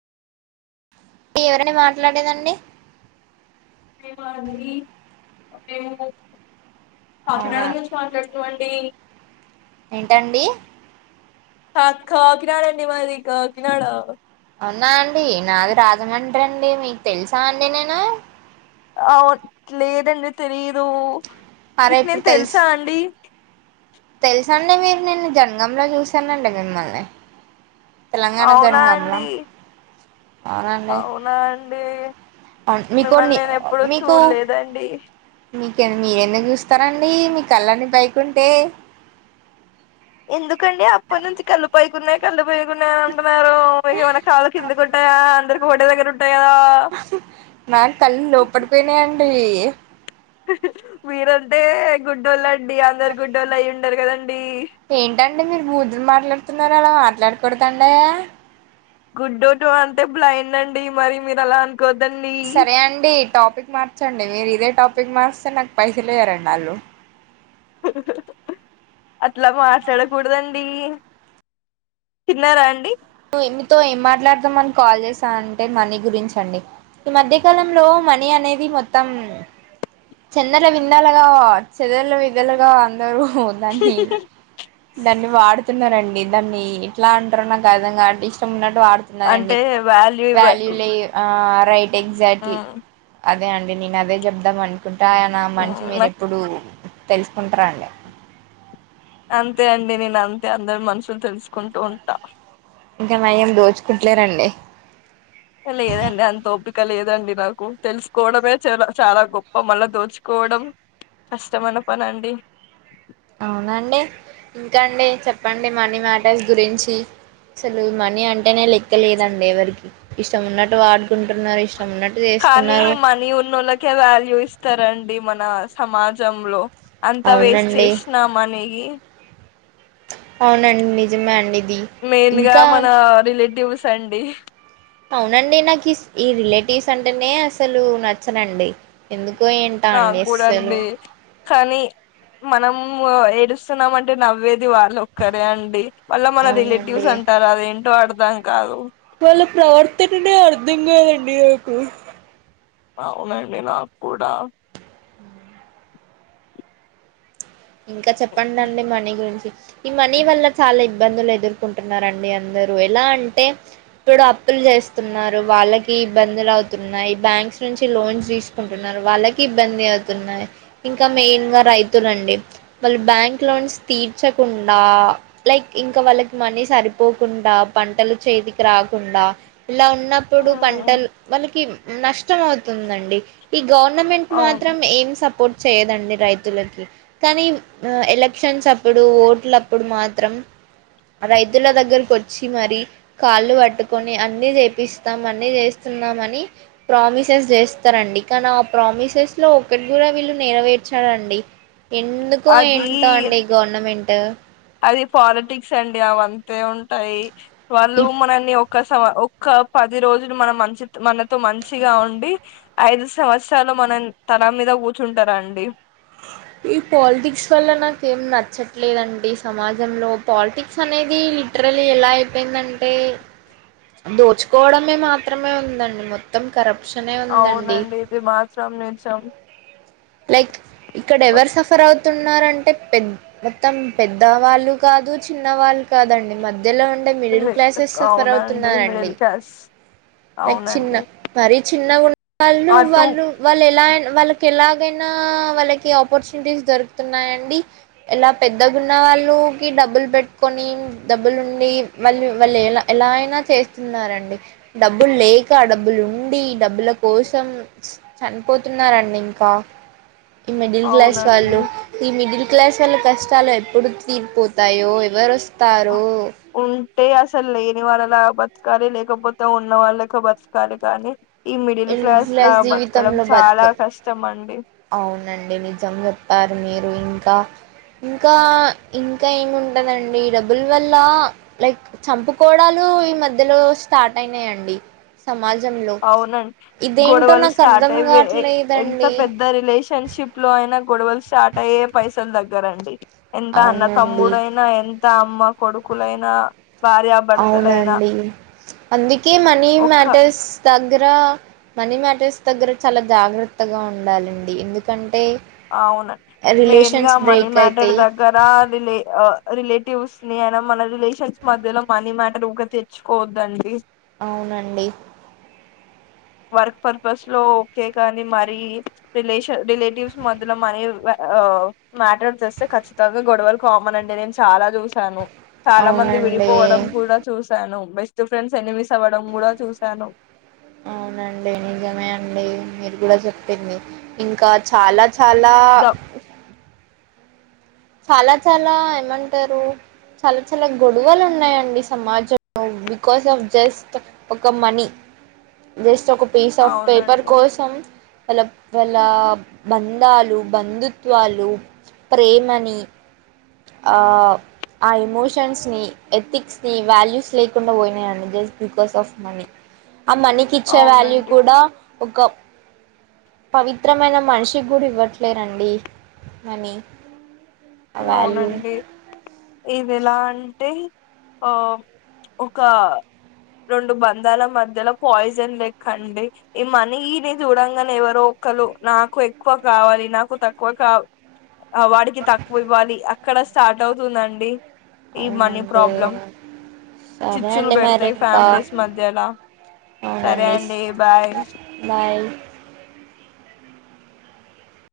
ఎవరండీ మాట్లాడేదండి ఏ కాకినాడ అవునా నుంచి మాట్లాడుతునము అండి ఏంటండి హాఖ కకినడన్ని మాది కాకినాడ అవున్నా అండి నాది రాజమండ్రి అండి మీకు తెలుసా అండి నేను అవు లేదండి తెలీదు అరే మీకు నేను తెలుసా అండి తెలుస అండి మీరు నేన్న జనగాం లో చూసానండి మిమ్మల్ని తెలంగాణ అవునా జనగాం కామ్ల అండి అవునా అండి అవును మీకు మిమ్మల్ని నేను ఎప్పుడు చూడలేదండి మీకె మీరెందుకు చూస్తారండి మీ కళ్ళని పైకుంటే ఎందుకండి అప్పటి నుంచి కళ్ళు పైకున్నాయి కళ్ళు పైకియనే ఉంటున్నారుమైనా కాళ్ళు కిందకుంటే అందరికి ఒకటే దగ్గర ఉంటాయి కదా ఏ మీరంటే గుడ్డోళ్ళండి అందరు గుడ్డోళ్ళు అయి ఉండారు కదండి ఏంటండి మీరు బూతూలు మాట్లాడుతున్నారుర అలా మాట్లాడకూడద అండి గుడ్ టో అంటే బ్లైండ్ అండి మరి మీరు అలా అ సరే అండి టాపిక్ మార్ మార్చ్చండి మీరు ఇదే టాపిక్ మార్స్తే నాకు పైసలుయరండి వాళ్ళు అట్లా మాట్లాడకూడదండి తిన్నారా అండి మీతో ఏం మాట్లాడదాం అని కాల్ చేసా అంటే మనీ గురించ అండి ఈ మధ్యకాలంలో మనీ అనేది మొత్తం చెందల విందలుగా చెదల విదలుగా అందరు దాన్ని వాడుకో అతున్నారండి దాన్ని ఎట్లా అంటారు నాకు అర్థం కాటే ఇష్టం ఉన్నట్ వాడుతున్నారండి అంటే ఇవ్వ వాల్యూ లేదు ఆ రైట్ ఎగ్జాక్ట్లీ ఉమ్, అదే అండి నేను అదే చెబుదాం అనుకుంటా ఇన నా ఉమ్, మనసు మీరు నాకు ఎప్పుడు తెలుసుకుంటార అండి అంతే అండి నేను అంతే అందరు మనుషులు తెలుసుకుంటూ ఉంటా ఇంకా నయం దోచుకుంటలేరండి లేదండి అంత ఒపిక లేదండి నాకు తెలుసుకోవడమే చ చాలా గొప్ప మళ్ళా దోచుకో పోవడం కష్టం అయిన పని అండి అవునండి ఇంకా అండి చెప్పండి మనీ మ్యాటర్స్ గురించి అసలు మనీ అంటేనే లెక్కలేదండి ఎవరికి ఇష్టం ఉన్నట్టు వాడుకుంటున్నారు ఉన్నట్టు కానీ చేస్తున్నారు మనీ ఉన్నోళ్ళకే వాల్యూ ఇస్తారండి మన సమాజంలో అంతా వేస్ట్ అవునండి చేసినాం మనీగి అవునండి నిజమే అండి ఇది మెయిన్ గా ఇంకా మన రిలేటివ్స్ అండి అవునండి నాకు ఈ రిలేటివ్స్ అంటేనే అసలు నచ్చనండి ఎందు నాకు కూడా అండి కానీ మనం ఏడుస్తున్నామ అంటే నవ్వేది వాళ్ళు ఒక్కరే అండి మళ్ళ మన అవునండి రిలేటివ్స్ అంటారు అదేంటో అర్థం కాదు వాళ్ళ ప్రవర్తననే అర్థం కాదండి నాకు అవునండి నాకు కూడా ఇంకా చెప్పండి అండి మనీ గురించి ఈ మనీ వల్ల చాలా ఇబ్బందులు ఎదుర్కొంటున్నారండి అందరూ ఎలా అంటే ఇప్పుడు అప్పులు చేస్తున్నారు వాళ్ళకి ఇబ్బందులవుతున్నాయి బ్యాంక్స్ నుంచి లోన్స్ తీసుకుంటున్నారు వాళ్ళకి ఇబ్బంది అవుతున్నాయి ఇం కా మెయిన్ గా రైతులండి వాళ్ళు బ్యాంక్ లోన్స్ తీర్చకుండా లైక్ ఇంకా వాళ్ళకి మనీ సరిపోకుండా పంటలు చేతికి రాకుండా ఇలా ఉన్నప్పుడు హ్మ్. పంటలు వాళ్ళకి నష్టం అవుతుందండి ఈ గవర్నమెంట్ అవును మాత్రం ఏం సపోర్ట్ చేయదండి రైతులకి కానీ ఎలక్షన్స్ అప్పుడు ఓట్లప్పుడు మాత్రం రైతుల దగ్గరకోచ్చి మరీ కాళ్ళు పట్టుకొని అన్ని చేపిస్తాం అన్ని చేస్తాం మని ప్రామిసెస్ చేస్తారండి కానీ ఆ ప్రామిసెస్ లో ఒకటి కూడా వీళ్ళు నెరవేర్ చరండి ఎందుకో అది ఏంటో అండి గవర్నమెంట్ అది పాలిటిక్స్ అండి అవంతే ఉంటాయ్ వాళ్ళు ఈ మనల్ని ఒ ఒక స ఒక్క పది రోజులు మన మంచి మనతో మంచిగా ఉండి ఐదు సంవత్సరల మనం తనా మీద కూర్చుంటారండి ఈ పాలిటిక్స్ వల్ల నాక ఏం నచ్చట్లేదండి సమాజంలో పాలిటిక్స్ అనేది లిట్ ట్లరీ ఎలా అయిపోయిందంటే దోచుకోవడమే మాత్రమే ఉందండి మొత్తం కరప్ అవునండి ఇది మాత్రం నిజం లైక్ ఇక్కడ ఎవరు సఫర్ అవ్ తున్నారంటే పెద్ మొత్తం పెద్దవాళ్ళు కాదు చిన్నవాళ్ళు కాదండి మద్ ధ్యలో ఉండే మిడిల్ క్లాసెస్ సఫర్ అవునండి అవుతున్నారండి మిడిల్ క్లాస్ లైక్ చిన్న అవునండి మరీ చిన్నగున్న వాళ్ళు అటు వాళ్ళు వాళ్ళు ఎలాన్ వాళ్ళకి ఎలాన్ కేనా వాళ్ళకి ఆపర్చనిటీస్ దొరుకుతున్నాయండి ఇలా పెద్దగున్నా వాళ్ళకి డ బ్బులు పెట్టుకొని డబ్బులుండి వాళ్ళు వాళ్ళు ఎలా ఎలా అయినా చేస్తున్నారండి డబ్బుల్ లేక డబ్బులు ఉండి డబ్బుల కోసం చనిపోతున్నారండి ఇంకా ఈ మిడ్ల్ క్లాస్ అవునండి వాళ్ళు ఈ మిడిల్ క్లాస్ వాళ్ళ కష్టాలు ఎప్పుడు తీరిపోతాయో ఎవరు ఓస్ ఉంటే అసలు లేని వాళ్లన్ లా బతకాలి లేకపోతే ఉన్న వాలెక్క బతకాలి కానీ ఈ మిడిల్ క్లాస్ లా బతకడం చాలా కష్టం అండి అవునండి నిజం చెప్పారు మీరు ఇంకా ఇంకా ఇంకా ఏముంటందండి డబ్బులు వల్ల లైక్ చంపుకోడాలు ఈ మధ్యలో స్టార్ట్ అయినాయండి సమాజంలో మ్ ఇదేంటో గడలు నాకు స్టార్ట్ అర్థం అయి వే ఎ ఎంత కావట్లేదండి పెద్ద రిలేషన్షిప్ లో అయిన గొడవలు స్టార్ట్ అయ్యే పైసలు దగ్గరండి ఎంత అన్న అవునండి తమ్ముడైనా ఎంత అమ్మ కొడుకులైనా భార్యాభర్తలైనా అవునండి అందుకే మనీ ఒక్క మ్యాటర్స్ దగ్గర మనీ మ్యాటర్స్ దగ్గర చాలా జాగ్రత్తగా ఉండాలండి ఎందుకంటే అ అవునండి మెయిన్ గా రిలేషన్స్ మనీ బ్రేక్ మ్యాటర్ అయితాయి దగ్గర రిలే ఆ రిలే టివ్స్ ని అయిన మన రిలేషన్స్ మధ్యలో మనీ మ్యాటర్ తెచ్చుకోవద్దండి అవునండి వర్క్ పర్పస్ లో ఓకే కానీ మరి రిలేషన్ రిలేటివ్స్ మదల మనీ వ ఆ మ్యాటర్ చేస్తే ఖచ్చితంగా గొడవలు కామన్ అండి నేను చాలా చూసాను చాలా మంది అవునండి విడిపోవడం కూడా చూశాను బెస్ట్ ఫ్రెండ్స్ ఎన్ని మిస్ అవ్వడం కూడా చూశాను అవునండి నిజమే అండి మీరు కూడా చెప్పింది ఇంకా చాలా చాలా ద చాలా చాలా ఏమంటారు చాలా చాలా గొడవలు ఉన్నాయండి సమాజంలో బికాస్ ఆఫ్ జస్ట్ ఒక మనీ జస్ట్ ఒక పీస్ ఆఫ్ పేపర్ అవునండి కోసం వాళ్ళ వాళ్ళ బంధాలు బంధుత్వాలు ప్రేమని ఆ ఆ ఎమోషన్స్ నీఎథిక్స్ ని వాల్యూస్ లేకుండా పోయినాయండి జస్ట్ బికాస్ ఆఫ్ మనీ ఆ మనీకి ఇచ్చే వ్యాల్యూ అవునండి కూడా ఒక పవిత్రమైన మనిషికి కూడా ఇవ్వట్లేరండి మనీ ఆ వాల్యూ అవునండి ఇదిలా అంటే ఆ ఒక రెండు బంధాల మధ్యలో పాయిజన్ లెక్కండి ఈ మనీని చూడంగానే ఎవరో క్కలు నాకు ఎక్కువ కావాలి నాకు తక్కువ కా వాడికి తక్ అండి అక్కడ స్టార్ట్ అవుతుందండి ఈ మనీ అవునండి ప్రాబ్లం సరే చిచ్చులు అండి పెడతే మరి ఇంకా ఫ్యామిలీస్ మధ్యలా సరే అవునండి అండి బాయ్ బాయ్